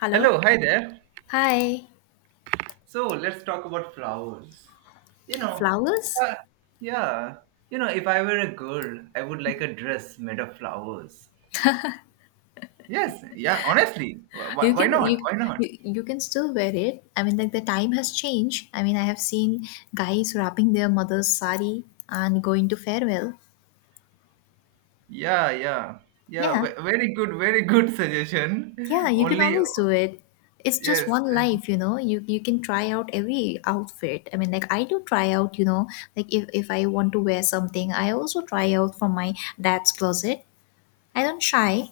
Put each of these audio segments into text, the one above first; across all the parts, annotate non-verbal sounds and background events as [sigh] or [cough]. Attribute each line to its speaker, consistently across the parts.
Speaker 1: Hello.
Speaker 2: Hello, hi there.
Speaker 1: Hi.
Speaker 2: So let's talk about flowers. You know,
Speaker 1: Flowers?
Speaker 2: uh, yeah, if I were a girl, I would like a dress made of flowers. Yes, yeah, honestly, why,
Speaker 1: You
Speaker 2: why
Speaker 1: can
Speaker 2: not?
Speaker 1: you,
Speaker 2: Why not?
Speaker 1: you can still wear it. I mean, like the time has changed. I mean, I have seen guys wrapping their mother's sari and going to farewell.
Speaker 2: Yeah, yeah, yeah,
Speaker 1: Yeah,
Speaker 2: very good suggestion.
Speaker 1: yeah,
Speaker 2: [laughs]
Speaker 1: you can
Speaker 2: Only,
Speaker 1: always do it. It's just
Speaker 2: yes,
Speaker 1: one life, you know. You can try out every outfit. I mean, like I do try out, you know. Like if I want to wear something, I also try out from my dad's closet. I don't shy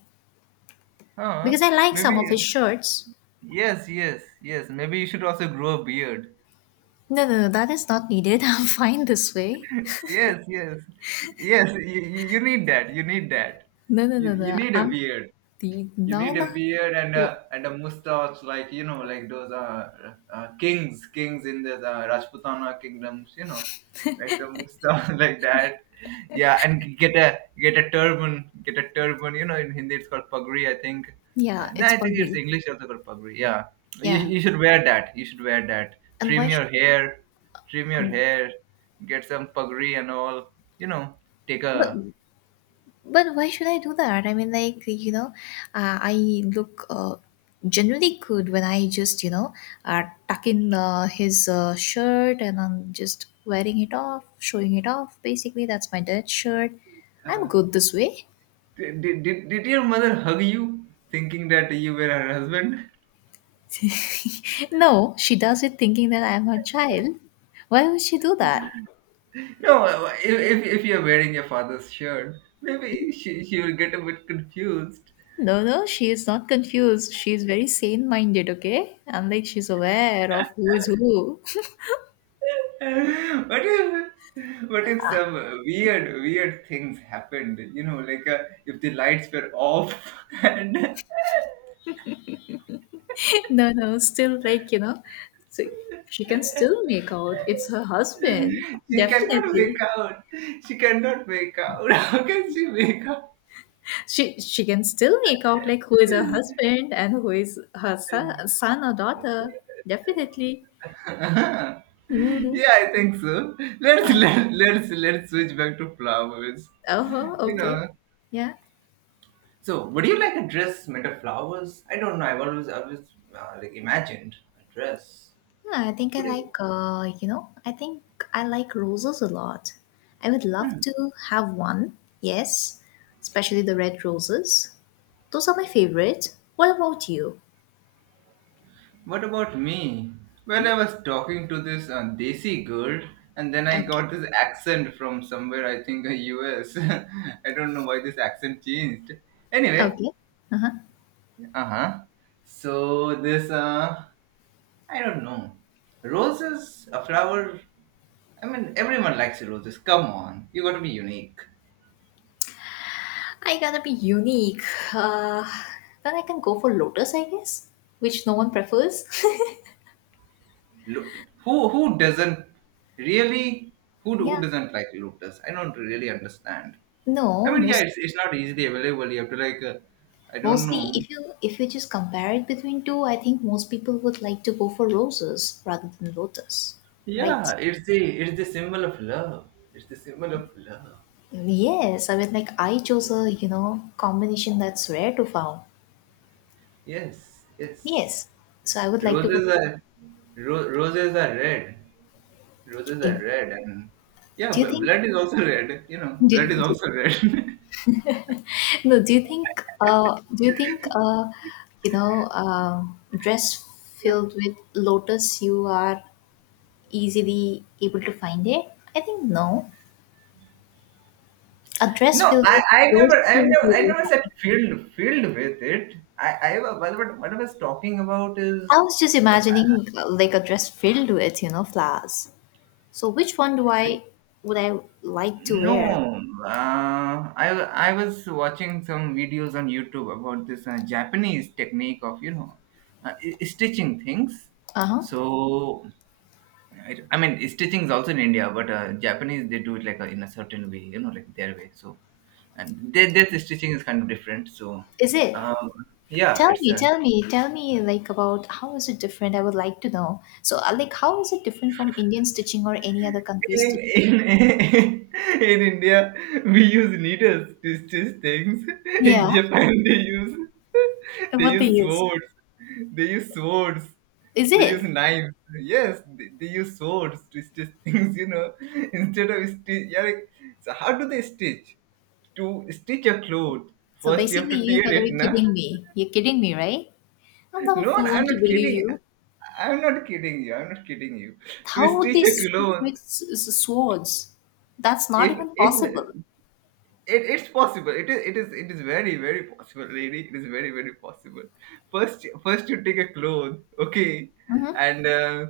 Speaker 2: huh?
Speaker 1: because I like some of his
Speaker 2: Maybe,
Speaker 1: shirts.
Speaker 2: yes, yes, yes, maybe you should also grow a beard.
Speaker 1: No, no, no, that is not needed. [laughs] I'm fine this way.
Speaker 2: Yes, yes, yes, you need that, you need that.
Speaker 1: No, no,
Speaker 2: You,
Speaker 1: no,
Speaker 2: you
Speaker 1: no.
Speaker 2: need a beard.
Speaker 1: The
Speaker 2: You
Speaker 1: no,
Speaker 2: need a
Speaker 1: no.
Speaker 2: beard and a
Speaker 1: Well,
Speaker 2: and a mustache, like like those kings in the Rajputana kingdoms, like some mustache [laughs] like that. Yeah, and get a turban, get a turban. In Hindi it's called pagri, I think. Uh,
Speaker 1: yeah,
Speaker 2: no,
Speaker 1: it's
Speaker 2: I think it's
Speaker 1: buggy.
Speaker 2: English also called pagri. Yeah, you
Speaker 1: Yeah,
Speaker 2: you should wear that. You should wear that.
Speaker 1: and why
Speaker 2: Trim
Speaker 1: should?
Speaker 2: your hair, trim your hair, get some pagri and all. You know, take
Speaker 1: But
Speaker 2: a
Speaker 1: but why should I do that? I mean, like you know, I look generally good when I just uh, tuck in his shirt and I'm just wearing it off, showing it off. Basically, that's my dead shirt. I'm
Speaker 2: uh,
Speaker 1: good this way.
Speaker 2: Did, did your mother hug you thinking that you were her husband? [laughs]
Speaker 1: [laughs] No, she does it thinking that I'm her child. Why would she do that?
Speaker 2: No, if you're wearing your father's shirt, maybe she will get a bit confused.
Speaker 1: No, no, she is not confused. She is very sane minded, okay? And like she's aware of who is who.
Speaker 2: [laughs] what if what if some weird weird things happened? Like if the lights were off [laughs] and
Speaker 1: [laughs] no, no, still like, you know, so she can still make out it's her husband.
Speaker 2: she cannot
Speaker 1: Definitely.
Speaker 2: wake out. She cannot wake out. [laughs] How can she wake up?
Speaker 1: She can still make out like who is her husband and who is her son, or daughter. Definitely.
Speaker 2: [laughs] Yeah,
Speaker 1: Mm,
Speaker 2: I think so. Let's
Speaker 1: yeah.
Speaker 2: let, let's switch back to flowers.
Speaker 1: Uh-huh,
Speaker 2: You
Speaker 1: okay.
Speaker 2: know.
Speaker 1: Yeah.
Speaker 2: So, would you like a dress made of flowers? I don't know. I've always like imagined a dress.
Speaker 1: Yeah, I think
Speaker 2: Would
Speaker 1: I
Speaker 2: you?
Speaker 1: like, you know, I think I like roses a lot. I would love to have one, yes, especially the red roses. Those are my favorite. What about you?
Speaker 2: What about me? Well, I was talking to this Desi girl, and then I
Speaker 1: Okay,
Speaker 2: got this accent from somewhere. I think U.S. [laughs] I don't know why this accent changed. Anyway,
Speaker 1: okay. Uh-huh.
Speaker 2: uh huh. So this I don't know. Roses, a flower. I mean, everyone likes roses. Come on, you got to be unique.
Speaker 1: I gotta be unique. Uh, then I can go for lotus, I guess, which no one prefers. [laughs]
Speaker 2: Look, who doesn't really? Who
Speaker 1: Yeah.
Speaker 2: doesn't like lotus? I don't really understand. I
Speaker 1: No,
Speaker 2: mean, yeah,
Speaker 1: mostly
Speaker 2: it's not easily available. You have to like, I don't
Speaker 1: mostly
Speaker 2: know.
Speaker 1: if you just compare it between two, I think most people would like to go for roses rather than lotus, right?
Speaker 2: Yeah, it's the symbol of love. It's the symbol of love.
Speaker 1: Yes, I mean, like I chose a you know combination that's rare to found.
Speaker 2: Yes, yes.
Speaker 1: Yes, so I would like to go.
Speaker 2: Roses are roses are red. Roses
Speaker 1: If,
Speaker 2: are red, and yeah,
Speaker 1: do you
Speaker 2: but
Speaker 1: think?
Speaker 2: blood is also red. You know,
Speaker 1: Do,
Speaker 2: blood is
Speaker 1: do,
Speaker 2: also red.
Speaker 1: [laughs] no, do you think? Do you think? You know, dress filled with lotus, you are easily able to find it. I think no. A
Speaker 2: [laughs]
Speaker 1: dress
Speaker 2: No,
Speaker 1: filled
Speaker 2: I,
Speaker 1: with
Speaker 2: I
Speaker 1: roses,
Speaker 2: never,
Speaker 1: you
Speaker 2: I
Speaker 1: will
Speaker 2: never,
Speaker 1: be
Speaker 2: I
Speaker 1: able to
Speaker 2: never said
Speaker 1: find.
Speaker 2: filled with it. I, wa- what I was talking about is,
Speaker 1: I was just
Speaker 2: like,
Speaker 1: imagining like a dress filled with you know flowers. So which one do I would I like to
Speaker 2: no,
Speaker 1: wear?
Speaker 2: I was watching some videos on YouTube about this Japanese technique of, stitching things.
Speaker 1: Uh huh.
Speaker 2: So, I mean, stitching is also in India, but Japanese they do it in a certain way, like their way. So. And their stitching is kind of different. So,
Speaker 1: Is it?
Speaker 2: um, yeah,
Speaker 1: Tell
Speaker 2: it's
Speaker 1: me,
Speaker 2: a
Speaker 1: tell me, tell me, like about how is it different? I would like to know. So, like, how is it different from Indian stitching or any other country's stitching?
Speaker 2: in [laughs] in India we use needles to stitch things. In
Speaker 1: Yeah,
Speaker 2: Japan they use [laughs]
Speaker 1: and
Speaker 2: they
Speaker 1: what they
Speaker 2: use
Speaker 1: use.
Speaker 2: swords. They use swords.
Speaker 1: Is
Speaker 2: They use
Speaker 1: it?
Speaker 2: knives. Yes, they use swords to stitch things. Instead of stitch, yeah. Like, so how do they stitch? To stitch a cloth,
Speaker 1: So
Speaker 2: first you have
Speaker 1: basically,
Speaker 2: to
Speaker 1: you
Speaker 2: tear
Speaker 1: gotta
Speaker 2: it,
Speaker 1: be
Speaker 2: na?
Speaker 1: kidding me. You're kidding me, right? I'm not a
Speaker 2: No,
Speaker 1: fool
Speaker 2: I'm
Speaker 1: to
Speaker 2: not
Speaker 1: believe
Speaker 2: kidding.
Speaker 1: you.
Speaker 2: I'm not kidding you. I'm not kidding you. To
Speaker 1: How would
Speaker 2: stitch
Speaker 1: they
Speaker 2: a
Speaker 1: stitch
Speaker 2: pillow,
Speaker 1: with swords? That's not
Speaker 2: if
Speaker 1: even
Speaker 2: if
Speaker 1: possible.
Speaker 2: it's possible. It is very very possible, lady. It is very very possible. First you take a cloth, okay,
Speaker 1: Mm-hmm.
Speaker 2: and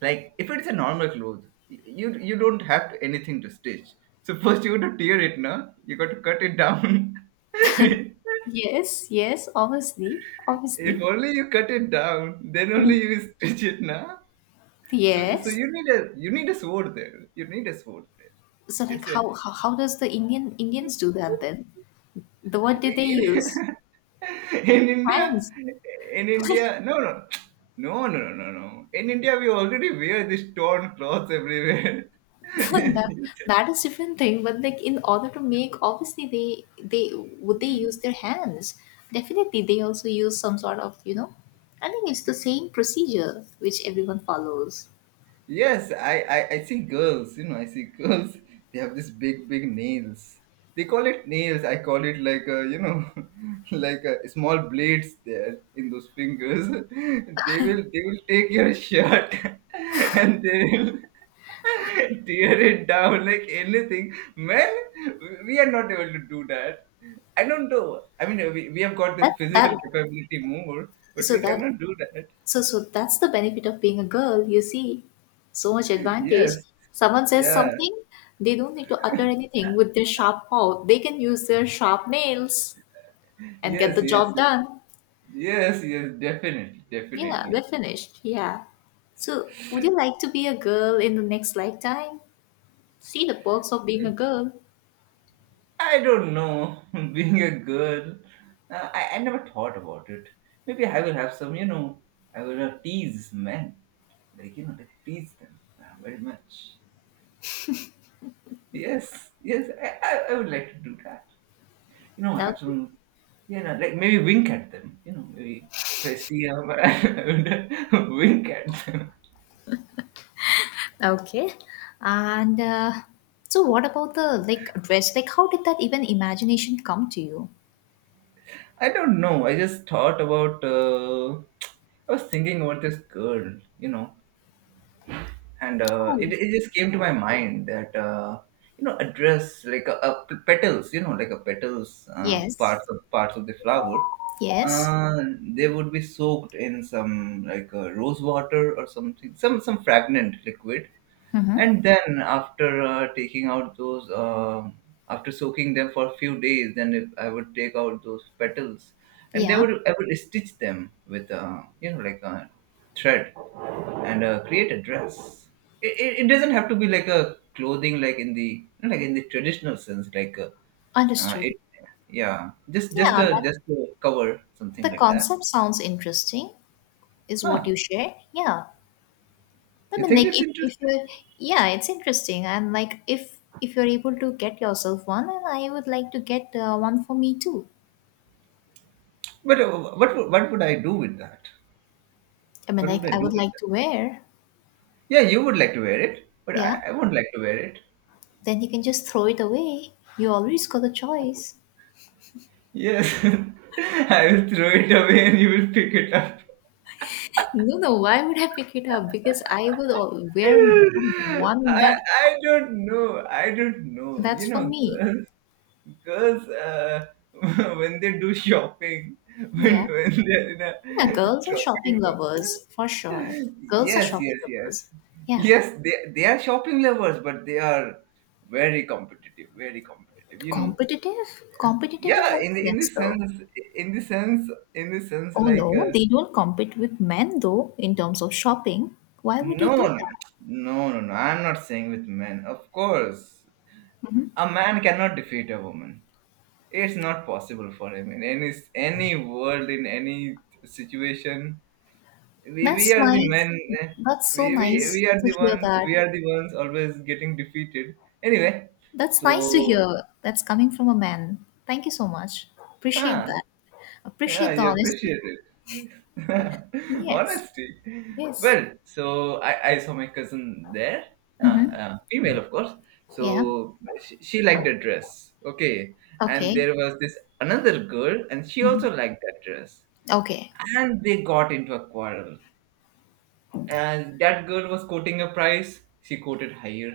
Speaker 2: like if it's a normal cloth, you don't have to, anything to stitch. So first you got to tear it, no? You got to cut it down. [laughs] If
Speaker 1: Yes, yes, obviously, obviously.
Speaker 2: only you cut it down, then only you stitch it, now. So,
Speaker 1: Yes.
Speaker 2: you need a sword there. You need a sword there.
Speaker 1: So, like,
Speaker 2: It's a
Speaker 1: how does the Indians do that then? The what did
Speaker 2: in,
Speaker 1: they use?
Speaker 2: [laughs] in India.
Speaker 1: Hands.
Speaker 2: In India, no, no, no, no, no, no, no. In India, we already wear this torn clothes everywhere.
Speaker 1: [laughs] that
Speaker 2: [laughs]
Speaker 1: that is different thing, but like in order to make obviously they would they use their hands, definitely they also use some sort of you know, I think it's the same procedure which everyone follows.
Speaker 2: Yes, I see girls, I see girls. [laughs] They have this big, big nails. They call it nails. I call it like, [laughs] like small blades there in those fingers. [laughs] They will take your shirt [laughs] and they will [laughs] tear it down like anything. Men, we are not able to do that. I don't know. I mean, we have got
Speaker 1: that
Speaker 2: this
Speaker 1: that
Speaker 2: physical capability more, but
Speaker 1: so
Speaker 2: we
Speaker 1: that
Speaker 2: cannot do that.
Speaker 1: so so that's the benefit of being a girl, you see, so much
Speaker 2: [laughs]
Speaker 1: advantage.
Speaker 2: Yes.
Speaker 1: Someone says
Speaker 2: Yeah.
Speaker 1: something, they don't need to utter anything with their sharp mouth, they can use their sharp nails and get
Speaker 2: Yes.
Speaker 1: the
Speaker 2: Yes.
Speaker 1: job
Speaker 2: Yes.
Speaker 1: done.
Speaker 2: Yes, yes, definitely,
Speaker 1: Yeah, they
Speaker 2: definitely.
Speaker 1: finished. Yeah. So, would you like to be a girl in the next lifetime? See the perks of being a girl.
Speaker 2: I don't know, [laughs] being a girl, I never thought about it. Maybe I will have some, I will tease men, like, like tease them very much. Yes, yes, I would like to do that. You know,
Speaker 1: Now,
Speaker 2: have some, like maybe wink at them, maybe if I see them, [laughs] I would wink at them.
Speaker 1: okay. And so, what about the like dress? Like, how did that even imagination come to you?
Speaker 2: I don't know, I just thought about, I was thinking about this girl. And
Speaker 1: Cool.
Speaker 2: it just came to my mind that a dress like petals like a petals
Speaker 1: Yes.
Speaker 2: parts of the flower
Speaker 1: Yes.
Speaker 2: uh, they would be soaked in some like rose water or something some fragrant liquid,
Speaker 1: Mm-hmm.
Speaker 2: and then after taking out those after soaking them for a few days, then if I would take out those petals, and they
Speaker 1: Yeah.
Speaker 2: would I would stitch them with like a thread and create a dress. It doesn't have to be like a clothing like in the traditional sense like
Speaker 1: Understood.
Speaker 2: it yeah just just
Speaker 1: Yeah,
Speaker 2: a
Speaker 1: that
Speaker 2: just a cover
Speaker 1: the
Speaker 2: something like that.
Speaker 1: concept sounds interesting. Is what
Speaker 2: Huh?
Speaker 1: you shared. Yeah. I
Speaker 2: You
Speaker 1: mean,
Speaker 2: think
Speaker 1: like
Speaker 2: it's
Speaker 1: if
Speaker 2: interesting?
Speaker 1: you're yeah, it's interesting. And like if you're able to get yourself one, and I would like to get one for me too.
Speaker 2: But what would I do with that?
Speaker 1: I mean,
Speaker 2: What
Speaker 1: like
Speaker 2: would I
Speaker 1: I
Speaker 2: do
Speaker 1: would
Speaker 2: with
Speaker 1: like
Speaker 2: that?
Speaker 1: to wear.
Speaker 2: Yeah, you would like to wear it, but
Speaker 1: Yeah,
Speaker 2: I won't like to wear it.
Speaker 1: then you can just throw it away. You always got a choice.
Speaker 2: Yes, [laughs] I will throw it away and you will pick it up.
Speaker 1: No, no. Why would I pick it up? Because I would al- wear
Speaker 2: I,
Speaker 1: one that
Speaker 2: I don't know. I don't know.
Speaker 1: that's
Speaker 2: You
Speaker 1: for
Speaker 2: know,
Speaker 1: me.
Speaker 2: girls, girls uh, [laughs] when they do shopping, [laughs]
Speaker 1: Yeah,
Speaker 2: when they're in a
Speaker 1: yeah. Girls are
Speaker 2: shopping
Speaker 1: shopping
Speaker 2: mall.
Speaker 1: lovers for sure. Girls are
Speaker 2: Yes,
Speaker 1: shopping
Speaker 2: yes, yes.
Speaker 1: lovers. Yeah.
Speaker 2: Yes, they are shopping lovers, but they are very competitive, very competitive.
Speaker 1: Competitive? Competitive in
Speaker 2: Yeah,
Speaker 1: what
Speaker 2: in the
Speaker 1: sense, though?
Speaker 2: sense,
Speaker 1: Oh
Speaker 2: like,
Speaker 1: no, they don't compete with men though in terms of shopping. Why would they
Speaker 2: no,
Speaker 1: do
Speaker 2: no,
Speaker 1: that?
Speaker 2: no, no, no. I'm not saying with men. Of course, a man cannot defeat a woman. It's not possible for him in any world, in any situation. We
Speaker 1: That's
Speaker 2: are the
Speaker 1: nice.
Speaker 2: men. eh,
Speaker 1: That's so
Speaker 2: We, we,
Speaker 1: nice
Speaker 2: we are
Speaker 1: to
Speaker 2: the
Speaker 1: hear
Speaker 2: ones.
Speaker 1: that.
Speaker 2: We are the ones always getting defeated. Anyway,
Speaker 1: That's nice to
Speaker 2: so
Speaker 1: hear. That's coming from a man. Thank you so much. Appreciate
Speaker 2: huh,
Speaker 1: that.
Speaker 2: Yeah, I
Speaker 1: Appreciate the honesty.
Speaker 2: appreciate it. [laughs]
Speaker 1: Yes.
Speaker 2: Honesty.
Speaker 1: Yes.
Speaker 2: Well, so I saw my cousin there, female, of course.
Speaker 1: Yeah.
Speaker 2: So she liked the dress. Okay. And
Speaker 1: Okay.
Speaker 2: there was this another girl, and she also liked that dress.
Speaker 1: Okay.
Speaker 2: And they got into a quarrel, and that girl was quoting a price, she quoted higher.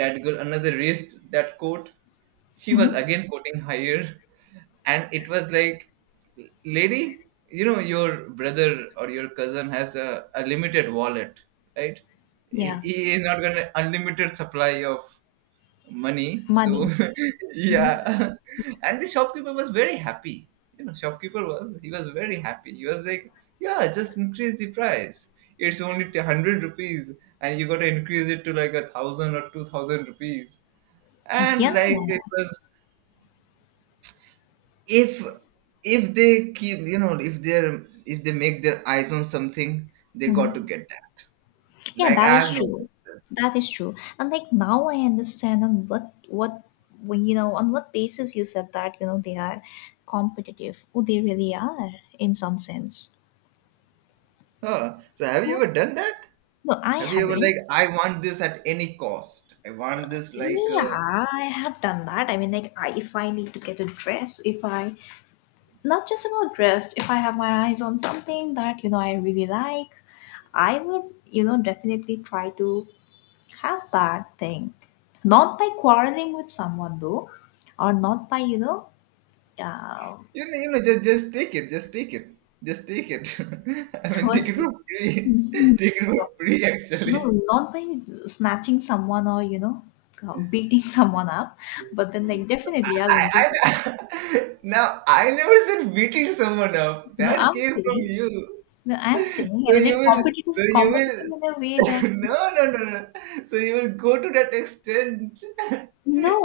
Speaker 2: That girl, another, raised that quote. She was
Speaker 1: Hmm.
Speaker 2: again quoting higher. And it was like, lady, you know your brother or your cousin has a limited wallet, right? he
Speaker 1: Yeah.
Speaker 2: he is not going to unlimited supply of money. So
Speaker 1: Money.
Speaker 2: [laughs] yeah, and the shopkeeper was very happy. Shopkeeper was very happy. He was like, yeah, just increase the price. It's only 100 rupees, and you got to increase it to like 1,000 or 2,000 rupees. And
Speaker 1: Yeah.
Speaker 2: like it was, if if they keep, if they make their eyes on something, they got to get that.
Speaker 1: Yeah,
Speaker 2: Like
Speaker 1: that is
Speaker 2: I've
Speaker 1: true.
Speaker 2: noticed this.
Speaker 1: That is true. And like now I understand on what we- you know on what basis you said that you know they are competitive. Oh, they really are in some sense.
Speaker 2: Huh. So have you
Speaker 1: Mhm.
Speaker 2: ever done that?
Speaker 1: No, I
Speaker 2: Have you ever like
Speaker 1: haven't.
Speaker 2: I want this at any cost? I want this like
Speaker 1: Yeah, I have done that. I mean, like, I, if I need to get a dress, if I not just about dress, if I have my eyes on something that you know I really like, I would you know definitely try to. How bad thing? Not by quarreling with someone though, or not by you know, uh,
Speaker 2: just take it, just take it, just take it. [laughs] I
Speaker 1: [laughs]
Speaker 2: mean take
Speaker 1: what's
Speaker 2: it for free, [laughs]
Speaker 1: no,
Speaker 2: take it for free actually.
Speaker 1: not by snatching someone or you know, beating [laughs] someone up. But then like definitely I'll get-
Speaker 2: I [laughs] now I never said beating someone up.
Speaker 1: no,
Speaker 2: That
Speaker 1: I'm
Speaker 2: came from
Speaker 1: saying
Speaker 2: you.
Speaker 1: no, I'm saying
Speaker 2: So
Speaker 1: I mean
Speaker 2: you
Speaker 1: like
Speaker 2: will so
Speaker 1: competitive,
Speaker 2: you
Speaker 1: competitive in
Speaker 2: will
Speaker 1: a way
Speaker 2: [laughs]
Speaker 1: that
Speaker 2: no, no, no, no. So you will go to that extent. [laughs]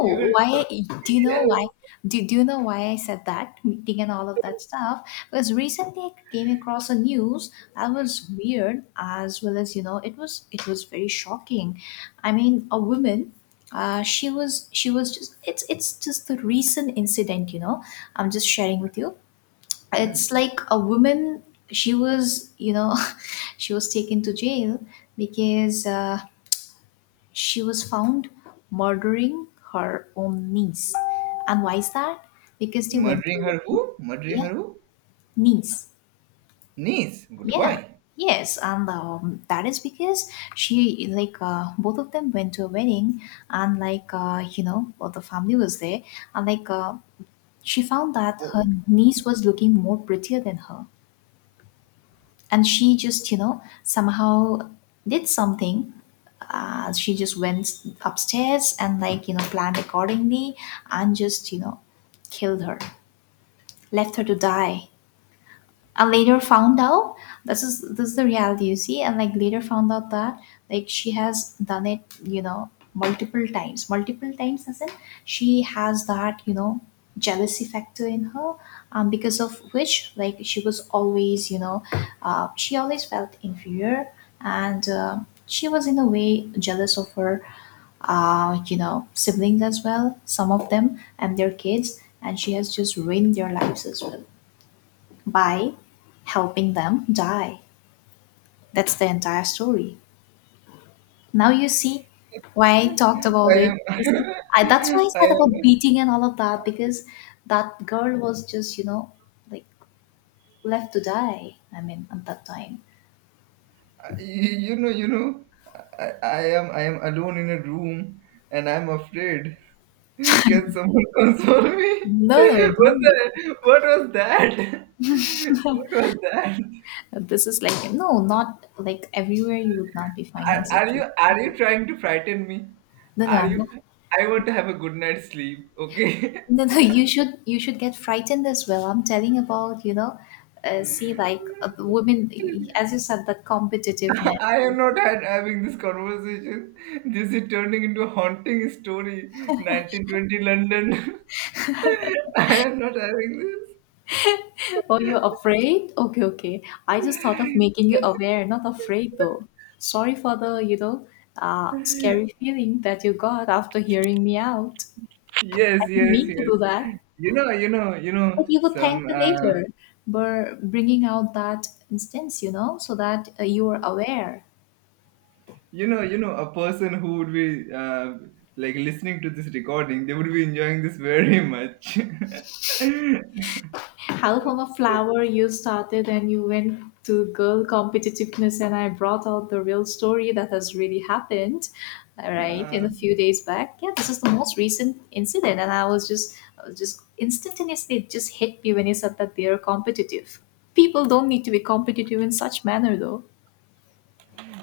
Speaker 2: You will go,
Speaker 1: why I, do you know
Speaker 2: yes.
Speaker 1: why? Do, you know why I said that meeting and all of that stuff? Because recently I came across a news that was weird as well as you know it was very shocking. I mean, a woman, she was just it's just the recent incident. You know, I'm just sharing with you. It's
Speaker 2: Hmm.
Speaker 1: like a woman. She was you know, [laughs] she was taken to jail because. She was found murdering her own niece. And why is that? Because they went to
Speaker 2: Murdering
Speaker 1: a
Speaker 2: her
Speaker 1: wedding.
Speaker 2: who? Murdering
Speaker 1: Yeah,
Speaker 2: her who?
Speaker 1: niece.
Speaker 2: Nice, but
Speaker 1: Yeah,
Speaker 2: why?
Speaker 1: yes. And that is because she, like, both of them went to a wedding and, like, you know, well, the family was there. And, like, she found that
Speaker 2: Oh,
Speaker 1: her niece was looking more prettier than her. And she just you know somehow did something. She just went upstairs and like you know planned accordingly and just you know killed her, left her to die. I later found out, this is the reality you see, and like later found out that like she has done it, you know, multiple times. Multiple times as in she has that, you know, jealousy factor in her, because of which like she was always, you know, she always felt inferior, and she was in a way jealous of her you know, siblings as well, some of them and their kids, and she has just ruined their lives as well by helping them die. That's the entire story. Now you see why I talked about
Speaker 2: I
Speaker 1: it.
Speaker 2: am,
Speaker 1: You see, I, that's why I
Speaker 2: [laughs] I
Speaker 1: said about
Speaker 2: am,
Speaker 1: beating and all of that because that girl was just you know like left to die. I mean, at that time.
Speaker 2: you, you know, you know, I am alone in a room, and I'm afraid. [laughs] Can someone console me? [laughs]
Speaker 1: No, no,
Speaker 2: What
Speaker 1: don't you?
Speaker 2: the, what was that? [laughs] What was that?
Speaker 1: This is like no, not like everywhere you would not be
Speaker 2: Are,
Speaker 1: finding
Speaker 2: are
Speaker 1: such. A-
Speaker 2: you, are you trying to frighten me?
Speaker 1: no, no,
Speaker 2: Are
Speaker 1: I'm not.
Speaker 2: you? I want to have a good night's sleep. Okay.
Speaker 1: No, no, [laughs] you should get frightened as well. I'm telling about, you know, see like the women,
Speaker 2: [laughs]
Speaker 1: as you said, that competitiveness.
Speaker 2: I
Speaker 1: [laughs]
Speaker 2: am not having this conversation. This is turning into a haunting story. 1920 London. [laughs] I am not having this.
Speaker 1: Oh, you're afraid? Okay, okay. I just thought of making you aware, not afraid though. Sorry for the, you know, scary feeling that you got after hearing me out. I
Speaker 2: Yes,
Speaker 1: didn't
Speaker 2: yes,
Speaker 1: mean to
Speaker 2: yes.
Speaker 1: do that,
Speaker 2: You know, you know, you
Speaker 1: but
Speaker 2: know,
Speaker 1: you would
Speaker 2: some,
Speaker 1: thank me
Speaker 2: uh,
Speaker 1: later for bringing out that instance, you know, so that you are aware.
Speaker 2: a person who would be like listening to this recording, they would be enjoying this very much. [laughs]
Speaker 1: How from a flower you started and you went to girl competitiveness, and I brought out the real story that has really happened, all right, in
Speaker 2: Uh,
Speaker 1: a few days back. Yeah, this is the most recent incident, and I was just I was just instantaneously it just hit me when you said that they are competitive. People don't need to be competitive in such manner though,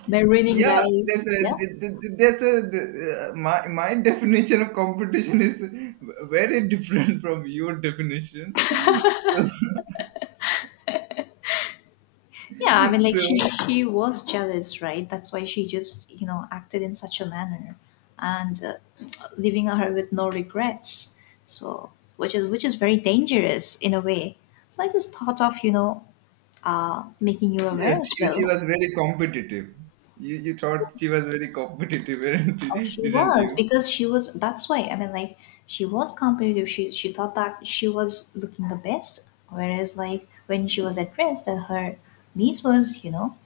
Speaker 1: they're ruining
Speaker 2: Yeah,
Speaker 1: lives,
Speaker 2: that's
Speaker 1: yeah.
Speaker 2: a, that's a, uh, my, my definition of competition is very different [laughs] from your definition. So,
Speaker 1: Yeah, I mean, like
Speaker 2: so
Speaker 1: she was jealous, right? That's why she just you know acted in such a manner, and leaving her with no regrets. So, which is very dangerous in a way. So I just thought of you know making you aware
Speaker 2: yes,
Speaker 1: as
Speaker 2: she was
Speaker 1: well.
Speaker 2: very competitive. You thought she was very competitive, [laughs] weren't
Speaker 1: Oh,
Speaker 2: you-
Speaker 1: she
Speaker 2: didn't
Speaker 1: was
Speaker 2: you?
Speaker 1: because she was. That's why I mean, like she was competitive. She thought that she was looking the best, whereas like when she was at rest, that her niece was you know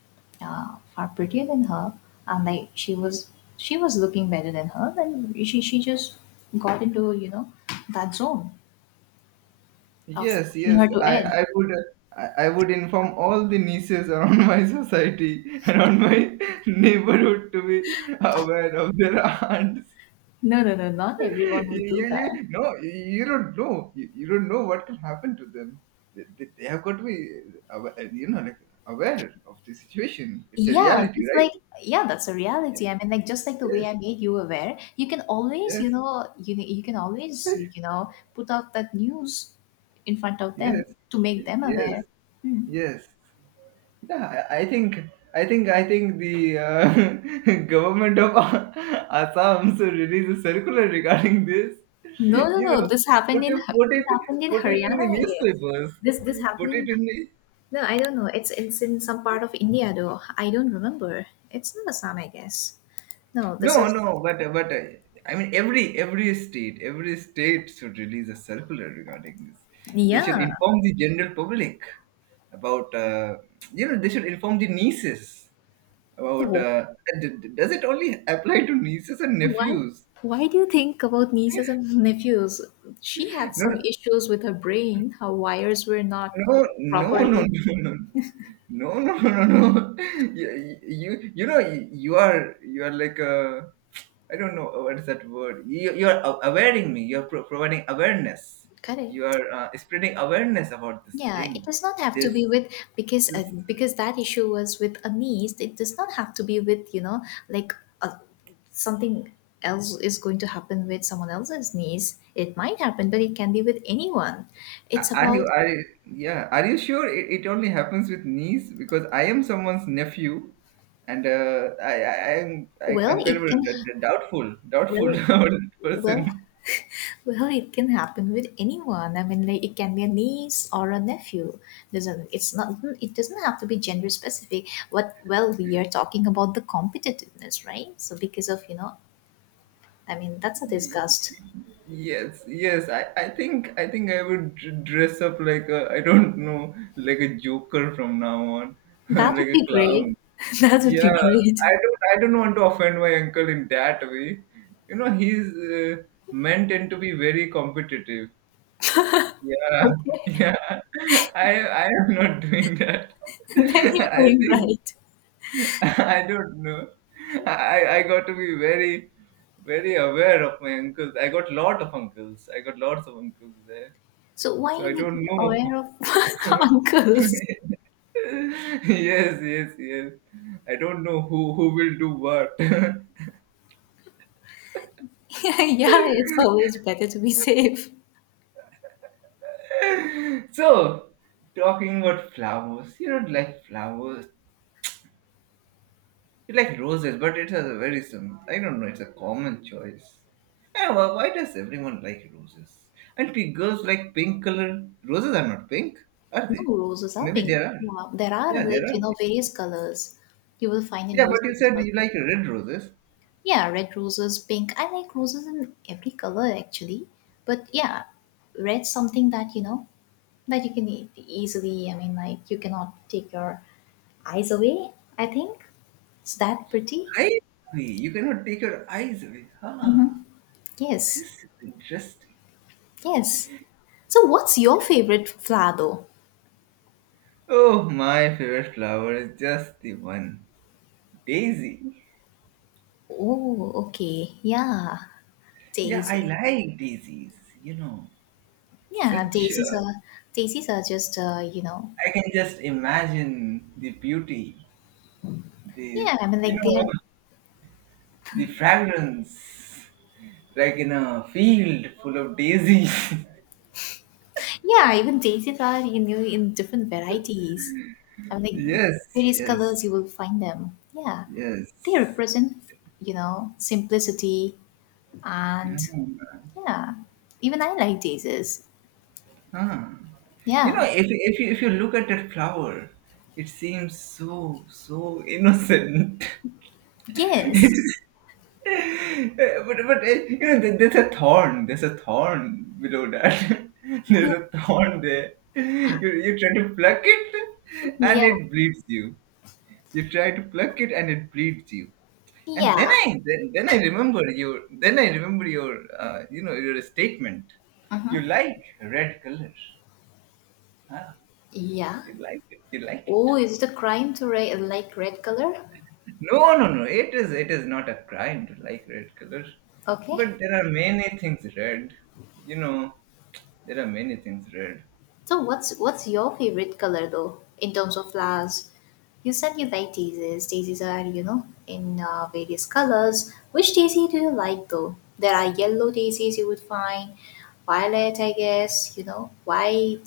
Speaker 1: far prettier than her, and like she was looking better than her. Then she just got into that zone of
Speaker 2: Yes,
Speaker 1: pushing
Speaker 2: yes.
Speaker 1: her to
Speaker 2: I,
Speaker 1: edge.
Speaker 2: I would I, I would inform all the nieces around [laughs] my society, around my [laughs] neighborhood to be aware of their [laughs] aunt.
Speaker 1: No, no, no, not everyone
Speaker 2: you,
Speaker 1: would do
Speaker 2: you,
Speaker 1: that.
Speaker 2: you no, you don't know. You don't know what can happen to them. They have got to be, awa- uh, you know, like aware of the situation. It's a
Speaker 1: Yeah,
Speaker 2: reality,
Speaker 1: just like
Speaker 2: right?
Speaker 1: yeah, that's a reality. I mean, like just like the way I
Speaker 2: Yes,
Speaker 1: made you aware, you can always, you
Speaker 2: yes,
Speaker 1: know, you can always, you know, put out that news in front of them
Speaker 2: yes,
Speaker 1: to make them
Speaker 2: yes,
Speaker 1: aware. Hmm.
Speaker 2: yes. Yeah, I, I think, I think the [laughs] government of [laughs] Assam should release a circular regarding this.
Speaker 1: No, no,
Speaker 2: You
Speaker 1: no.
Speaker 2: know,
Speaker 1: This happened
Speaker 2: put
Speaker 1: in
Speaker 2: it, put
Speaker 1: This
Speaker 2: it,
Speaker 1: happened in
Speaker 2: put it
Speaker 1: Haryana,
Speaker 2: in the
Speaker 1: I guess.
Speaker 2: newspapers.
Speaker 1: This happened
Speaker 2: Put
Speaker 1: in
Speaker 2: it in the
Speaker 1: no, I don't know. It's in some part of India though. I don't remember. It's not Assam, I guess. No, this
Speaker 2: No,
Speaker 1: is
Speaker 2: no, but I mean every state every state should release a circular regarding this. They should
Speaker 1: yeah.
Speaker 2: inform the general public about you know they should inform the nieces about
Speaker 1: So
Speaker 2: does it only apply to nieces and
Speaker 1: why?
Speaker 2: nephews?
Speaker 1: Why do you think about nieces and nephews? She had
Speaker 2: No,
Speaker 1: some
Speaker 2: no,
Speaker 1: issues with her brain. Her wires were not, you
Speaker 2: No,
Speaker 1: know,
Speaker 2: no, no, no,
Speaker 1: properly
Speaker 2: no, no, no, no, no. no. [laughs] You know, you are like a, I don't know what is that word. You are awareing me. You are providing awareness. You
Speaker 1: correct.
Speaker 2: are spreading awareness about this
Speaker 1: Yeah, it
Speaker 2: thing.
Speaker 1: does not have to
Speaker 2: This,
Speaker 1: be with
Speaker 2: this.
Speaker 1: because that issue was with a niece. It does not have to be with you know like a, something else is going to happen with someone else's niece. It might happen, but it can be with anyone. It's about
Speaker 2: Are you, yeah? Are you sure it only happens with niece? Because I am someone's nephew, and uh, I, I, I'm, I,
Speaker 1: well,
Speaker 2: I'm kind of
Speaker 1: it
Speaker 2: a,
Speaker 1: can well
Speaker 2: doubtful [laughs] about that
Speaker 1: well
Speaker 2: person.
Speaker 1: Well, it can happen with anyone. I mean, like it can be a niece or a nephew. Doesn't it's not it doesn't have to be gender specific. What well we are talking about the competitiveness, right? So because of you know, I mean that's a
Speaker 2: Y-
Speaker 1: disgust.
Speaker 2: Yes, yes. I would dress up like a, I don't [laughs] know, like a joker from now on,
Speaker 1: That
Speaker 2: [laughs] like
Speaker 1: would
Speaker 2: a
Speaker 1: be great.
Speaker 2: clown.
Speaker 1: [laughs] that would be
Speaker 2: Yeah,
Speaker 1: great.
Speaker 2: I don't want to offend my uncle in that way. You know, he's men tend to be very competitive. Yeah, [laughs]
Speaker 1: Okay,
Speaker 2: yeah. I I am not doing that.
Speaker 1: [laughs] then you're
Speaker 2: [laughs] I
Speaker 1: going right.
Speaker 2: think. [laughs] I don't know. I got to be very aware of my uncles. I got lot of uncles. I got lots of uncles there.
Speaker 1: So why
Speaker 2: So
Speaker 1: you
Speaker 2: I
Speaker 1: need to
Speaker 2: don't
Speaker 1: be
Speaker 2: know.
Speaker 1: aware of [laughs] uncles?
Speaker 2: [laughs] Yes, yes, yes. I don't know who will do what.
Speaker 1: [laughs] yeah, it's always
Speaker 2: [laughs]
Speaker 1: better to be safe.
Speaker 2: So, talking about flowers, you don't like flowers. You like roses, but it's a very sim. I don't know. It's a common choice. Yeah, why does everyone like roses? And girls like pink color. Roses are not pink, are they?
Speaker 1: No, roses are
Speaker 2: Maybe
Speaker 1: pink.
Speaker 2: there are.
Speaker 1: Yeah, there are
Speaker 2: Yeah, there
Speaker 1: like,
Speaker 2: are.
Speaker 1: you know, various colors you will find in
Speaker 2: Yeah, but
Speaker 1: roses
Speaker 2: you
Speaker 1: as
Speaker 2: said
Speaker 1: well.
Speaker 2: you like red roses.
Speaker 1: Yeah, red roses, pink. I like roses in every color actually. But yeah, red's something that, you know, that you can easily, I mean, like you cannot take your eyes away, I think. It's that pretty.
Speaker 2: Eyes, agree. You cannot take your eyes away.
Speaker 1: Mm-hmm.
Speaker 2: Ah,
Speaker 1: Yes,
Speaker 2: this is interesting.
Speaker 1: yes. So what's your favorite flower though?
Speaker 2: Oh, my favorite flower is just the one, daisy.
Speaker 1: Oh, okay. Yeah,
Speaker 2: Yeah, I
Speaker 1: daisy.
Speaker 2: like daisies. You know,
Speaker 1: Yeah,
Speaker 2: such a,
Speaker 1: daisies are just you know
Speaker 2: I can just imagine the beauty, the,
Speaker 1: yeah I mean
Speaker 2: you
Speaker 1: like
Speaker 2: know,
Speaker 1: they're
Speaker 2: the fragrance, like in a field full of daisies.
Speaker 1: yeah even daisies are you know in different varieties I
Speaker 2: [laughs]
Speaker 1: mean
Speaker 2: yes,
Speaker 1: like various colors
Speaker 2: yes,
Speaker 1: you will find them yeah they
Speaker 2: yes.
Speaker 1: represent you know simplicity and yeah even I like daisies
Speaker 2: Huh. You know,
Speaker 1: yeah
Speaker 2: if you look at that flower, it seems so so innocent. [laughs]
Speaker 1: yes
Speaker 2: It's but you know there's a thorn, there's a thorn below that [laughs] there's a thorn there, you try to pluck
Speaker 1: [laughs]
Speaker 2: it and
Speaker 1: yeah
Speaker 2: it bleeds you. You try to pluck it and it bleeds you And
Speaker 1: yeah
Speaker 2: then I remember your, you know, your statement.
Speaker 1: uh-huh.
Speaker 2: You like red color, huh?
Speaker 1: Yeah
Speaker 2: You like it,
Speaker 1: oh is it a crime to like red color
Speaker 2: no no no, it is not a crime to like red color,
Speaker 1: okay.
Speaker 2: but there are many things red, you know. There are many things red.
Speaker 1: So what's your favorite color though in terms of flowers? You said you like daisies. Daisies are you know in various colors. Which daisy do you like though? There are yellow daisies you would find, violet I guess you know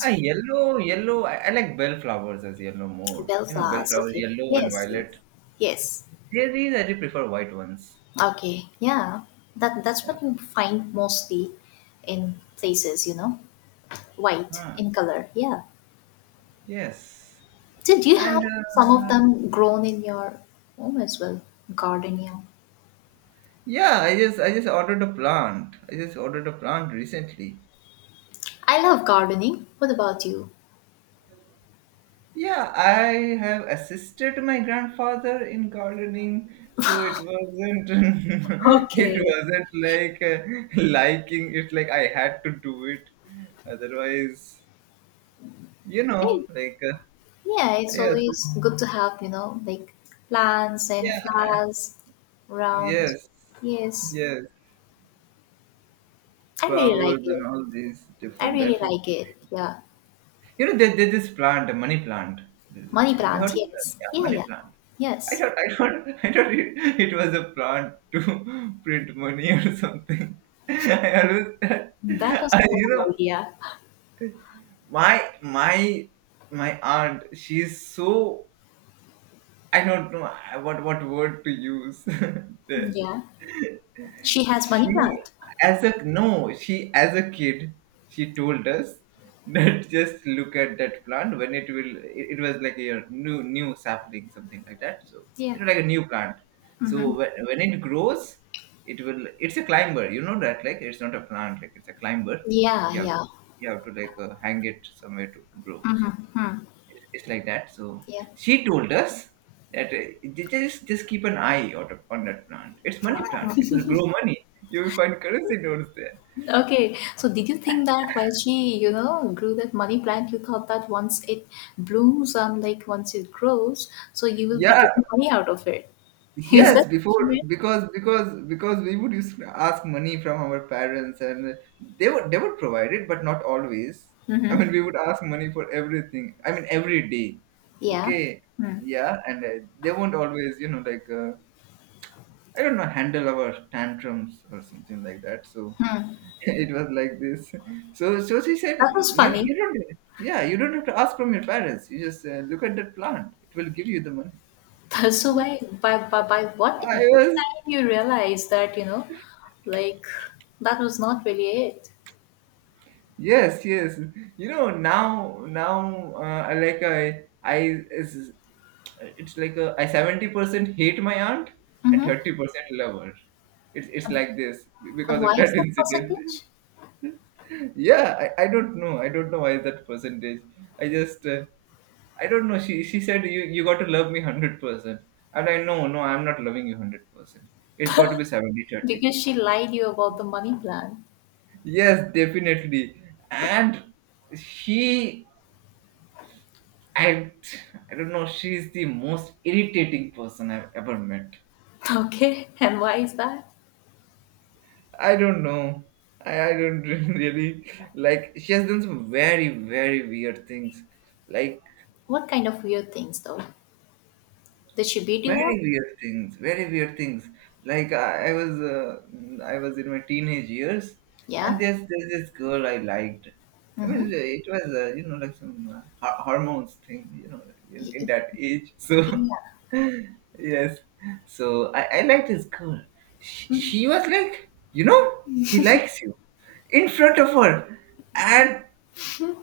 Speaker 2: Ah, yellow. I like bell flowers as yellow more. You know, bell
Speaker 1: bellflowers.
Speaker 2: flowers,
Speaker 1: Okay.
Speaker 2: yellow and
Speaker 1: Yes. Yes.
Speaker 2: violet.
Speaker 1: Yes.
Speaker 2: There is, I do prefer white ones.
Speaker 1: Okay. Yeah. That that's what you find mostly in places you know white
Speaker 2: Ah,
Speaker 1: in color. Yeah.
Speaker 2: yes.
Speaker 1: So, do you have
Speaker 2: And
Speaker 1: some of them grown in your home as well? Gardening.
Speaker 2: yeah, I just ordered a plant. I just ordered a plant recently.
Speaker 1: I love gardening. What about you?
Speaker 2: Yeah, I have assisted my grandfather in gardening, so it wasn't [laughs] it
Speaker 1: Okay.
Speaker 2: wasn't like liking it, like I had to do it. Otherwise, you know,
Speaker 1: Hey,
Speaker 2: like
Speaker 1: yeah, it's
Speaker 2: yes,
Speaker 1: always good to have, you know, like plants and
Speaker 2: yeah,
Speaker 1: flowers around.
Speaker 2: yes,
Speaker 1: Yes,
Speaker 2: yes,
Speaker 1: I really like
Speaker 2: flowers and
Speaker 1: it.
Speaker 2: all these
Speaker 1: I
Speaker 2: different
Speaker 1: really
Speaker 2: type of,
Speaker 1: like it. Yeah.
Speaker 2: you know, there's this plant, a money plant. This-
Speaker 1: Money
Speaker 2: have you
Speaker 1: plant,
Speaker 2: heard of that?
Speaker 1: yes.
Speaker 2: Yeah,
Speaker 1: Yeah,
Speaker 2: money
Speaker 1: yeah.
Speaker 2: plant. I
Speaker 1: Yes.
Speaker 2: thought I thought [laughs] I thought it was a plant to [laughs] print money or something. [laughs] I always [laughs]
Speaker 1: That was
Speaker 2: I,
Speaker 1: a
Speaker 2: you know,
Speaker 1: good idea.
Speaker 2: my my my aunt, she's so, I don't know. What word to use [laughs] there.
Speaker 1: Yeah. She has money
Speaker 2: She
Speaker 1: plant.
Speaker 2: as a no, she as a kid, she told us [laughs] that, just look at that plant when it will. It was like a new new sapling, something like that. So
Speaker 1: Yeah.
Speaker 2: you know, like a new plant.
Speaker 1: Mm-hmm.
Speaker 2: So when it grows, it will. It's a climber. You know that, like it's not a plant, like it's a climber.
Speaker 1: Yeah,
Speaker 2: You have to,
Speaker 1: yeah.
Speaker 2: you have to, like, hang it somewhere to grow.
Speaker 1: Mm-hmm.
Speaker 2: So
Speaker 1: Hmm.
Speaker 2: it's like that. So
Speaker 1: Yeah.
Speaker 2: she told us that just keep an eye on that plant. It's money plant. It will grow money. You will find currency notes there.
Speaker 1: Okay, so did you think that while she, you know, grew that money plant, you thought that once it blooms and like once it grows, so you will be
Speaker 2: Yeah,
Speaker 1: getting money out of it? [laughs] Is that
Speaker 2: yes.
Speaker 1: what you
Speaker 2: Before
Speaker 1: meant?
Speaker 2: because we would use ask money from our parents, and they would provide it, but not always. I
Speaker 1: Mm-hmm.
Speaker 2: mean, we would ask money for everything. I mean, every day.
Speaker 1: Yeah.
Speaker 2: Okay.
Speaker 1: Hmm.
Speaker 2: Yeah, and they won't always, you know, like I don't know, handle our tantrums or something like that. So
Speaker 1: Hmm.
Speaker 2: [laughs] it was like this. So, so she said,
Speaker 1: That was
Speaker 2: you,
Speaker 1: funny.
Speaker 2: you don't, yeah, you don't have to ask from your parents. You just look at that plant. It will give you the money.
Speaker 1: [laughs] So by
Speaker 2: I
Speaker 1: what
Speaker 2: was,
Speaker 1: time you realized that you know, like that was not really it.
Speaker 2: yes, yes. You know, now, I like I, it's like a, I 70% hate my aunt and
Speaker 1: Mm-hmm.
Speaker 2: 30% love her. It's like this
Speaker 1: And
Speaker 2: because of
Speaker 1: why is
Speaker 2: that
Speaker 1: that
Speaker 2: incident.
Speaker 1: percentage?
Speaker 2: [laughs] Yeah, I don't know. I don't know why that percentage. I just, I don't know. She said you got to love me 100%. And I, no no, I'm not loving you 100%. It's got to be 70-30.
Speaker 1: Because she lied you about the money plan.
Speaker 2: Yes, definitely. And she I I don't know. She's the most irritating person I've ever met.
Speaker 1: [laughs] Okay, and why is that?
Speaker 2: I don't know. I don't [laughs] really like. She has done some very weird things. Like
Speaker 1: What kind of weird things though? The Shibidu one?
Speaker 2: very weird things, like I was in my teenage years, and
Speaker 1: Yeah.
Speaker 2: there's this girl I liked. I
Speaker 1: Mm-hmm.
Speaker 2: mean it was you know, like some hormones thing, you know, in that age, so
Speaker 1: Yeah.
Speaker 2: [laughs] yes. So I liked this girl. She was like, you know, he likes you, in front of her, and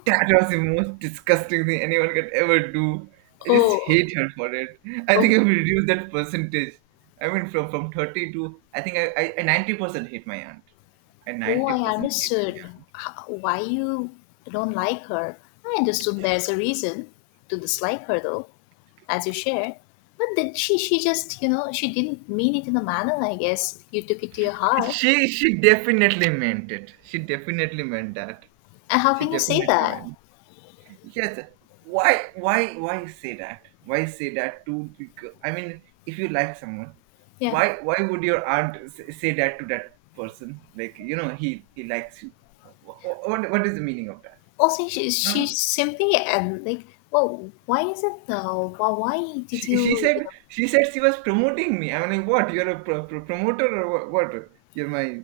Speaker 2: that was the most disgusting thing anyone could ever do. I just
Speaker 1: Oh,
Speaker 2: hate her for it. I
Speaker 1: oh,
Speaker 2: think I will reduce that percentage. I mean, from 30 to, I think I 90% hate my aunt. I
Speaker 1: oh, I
Speaker 2: 90% hate my
Speaker 1: understood
Speaker 2: aunt.
Speaker 1: why you don't like her. I understood there's a reason to dislike her though, as you shared. But did she just, you know, she didn't mean it in a manner, I guess. You took it to your heart.
Speaker 2: She definitely meant it. She definitely meant that.
Speaker 1: And how
Speaker 2: She
Speaker 1: can you say
Speaker 2: definitely
Speaker 1: that?
Speaker 2: meant Yes. Why? Why? Why say that? Why say that to the? I mean, if you like someone,
Speaker 1: Yeah.
Speaker 2: why? Why would your aunt say that to that person? Like, you know, he likes you. What? What is the meaning of that?
Speaker 1: Also,
Speaker 2: Huh?
Speaker 1: she simply and like, well, why is it though? Why did
Speaker 2: She, she
Speaker 1: you
Speaker 2: said she said she was promoting me. I'm like, what? You're a promoter or what? What? You're my,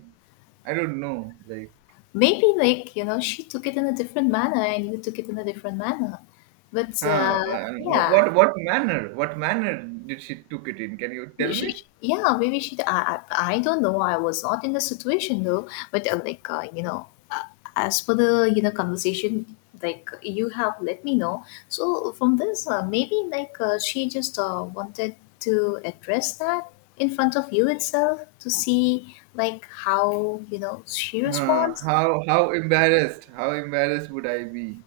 Speaker 2: I don't know. Like,
Speaker 1: maybe like, you know, she took it in a different manner and you took it in a different manner. But
Speaker 2: huh? Uh,
Speaker 1: yeah,
Speaker 2: what manner? What manner did she took it in? Can you tell me?
Speaker 1: yeah, maybe she. I don't know. I was not in the situation though. But like, you know, as for the you know conversation, like you have let me know. So from this, maybe like she just wanted to address that in front of you itself to see like how you know she responds.
Speaker 2: How How embarrassed would I be?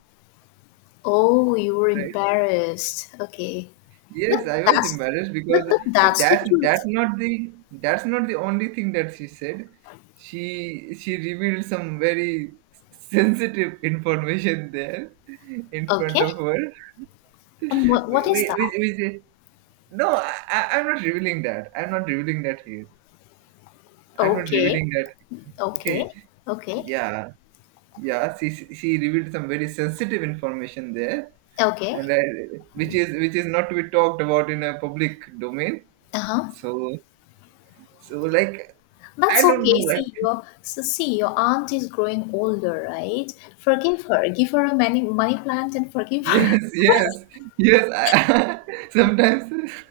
Speaker 1: Oh, you were
Speaker 2: Right?
Speaker 1: embarrassed. Okay.
Speaker 2: Yes,
Speaker 1: But
Speaker 2: I was
Speaker 1: that's
Speaker 2: embarrassed because
Speaker 1: but that's the
Speaker 2: that's
Speaker 1: truth.
Speaker 2: that's not the only thing that she said. She revealed some very sensitive information there in front
Speaker 1: Okay.
Speaker 2: of her. [laughs]
Speaker 1: And
Speaker 2: We
Speaker 1: what
Speaker 2: we
Speaker 1: is
Speaker 2: we
Speaker 1: that?
Speaker 2: which, no, I'm not revealing that. I'm not revealing that here. I'm not
Speaker 1: Okay.
Speaker 2: revealing that.
Speaker 1: Okay.
Speaker 2: Okay.
Speaker 1: Okay.
Speaker 2: Yeah. Yeah. She revealed some very sensitive information there, and
Speaker 1: Okay.
Speaker 2: I, which is not to be talked about in a public domain.
Speaker 1: Uh-huh.
Speaker 2: So so like, I
Speaker 1: That's
Speaker 2: don't know,
Speaker 1: okay.
Speaker 2: like
Speaker 1: See your so see your aunt is growing older, right? Forgive her. Give her a money money plant and
Speaker 2: [laughs]
Speaker 1: forgive her.
Speaker 2: yes,
Speaker 1: [laughs]
Speaker 2: yes. [laughs] sometimes. [laughs]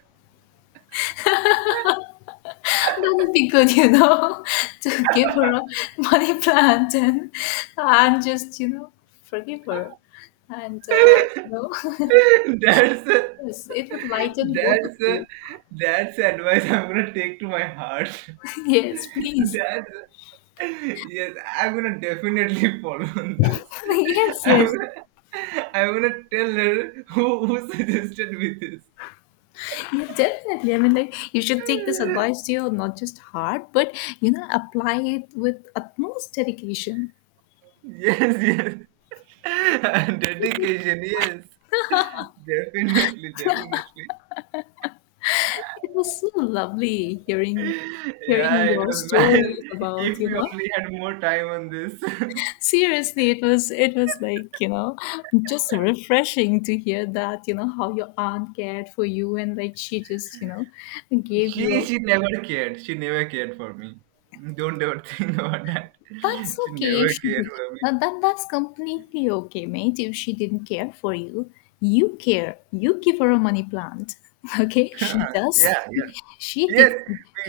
Speaker 1: That would be good, you know, [laughs] to give her a money plant and just, you know, forgive her. And no.
Speaker 2: that's a-
Speaker 1: Yes, it would lighten both of
Speaker 2: that's a-
Speaker 1: you.
Speaker 2: that's the advice I'm gonna take to my heart. [laughs]
Speaker 1: [laughs] Yes, please.
Speaker 2: That's, yes, I'm gonna definitely [laughs] follow on this.
Speaker 1: [laughs] Yes,
Speaker 2: I'm
Speaker 1: yes.
Speaker 2: gonna, I'm gonna tell her who suggested me this.
Speaker 1: Yeah, definitely. I mean, like, you should take this advice to your not just heart, but, you know, apply it with utmost dedication.
Speaker 2: Yes, yes. [laughs] And dedication, yes. Definitely, definitely.
Speaker 1: It was so lovely hearing
Speaker 2: Yeah,
Speaker 1: hearing
Speaker 2: it
Speaker 1: your
Speaker 2: was [laughs] nice.
Speaker 1: stories about,
Speaker 2: If
Speaker 1: you
Speaker 2: we
Speaker 1: know.
Speaker 2: only had more time on this. [laughs]
Speaker 1: Seriously, it was like, you know, just refreshing to hear that, you know, how your aunt cared for you and like she just, you know, gave you
Speaker 2: She
Speaker 1: a
Speaker 2: she never cared. She never cared for me. Don't ever [laughs] think about that.
Speaker 1: that's
Speaker 2: She
Speaker 1: okay if
Speaker 2: never
Speaker 1: she
Speaker 2: cared
Speaker 1: did.
Speaker 2: for me.
Speaker 1: That, that, that's completely okay, mate. If she didn't care for you, you care. You give her a money plant. [laughs] Okay? She does.
Speaker 2: Yeah, yeah.
Speaker 1: [laughs] She
Speaker 2: Yes,
Speaker 1: did.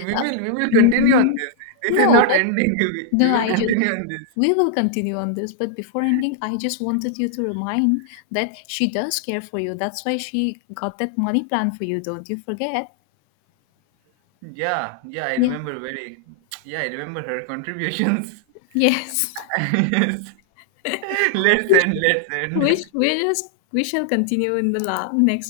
Speaker 2: we will continue on
Speaker 1: Mm,
Speaker 2: this. This is
Speaker 1: no,
Speaker 2: not
Speaker 1: but
Speaker 2: ending. [laughs] We
Speaker 1: no,
Speaker 2: will
Speaker 1: I just.
Speaker 2: continue on this.
Speaker 1: We will continue on this, but before ending, I just wanted you to remind that she does care for you. That's why she got that money plan for you. Don't you forget?
Speaker 2: Yeah, yeah, I
Speaker 1: Yeah.
Speaker 2: remember very yeah, I remember her contributions. [laughs]
Speaker 1: Yes.
Speaker 2: [laughs] Yes.
Speaker 1: [laughs]
Speaker 2: Let's end. Let's
Speaker 1: Which
Speaker 2: end.
Speaker 1: we just we shall continue in the next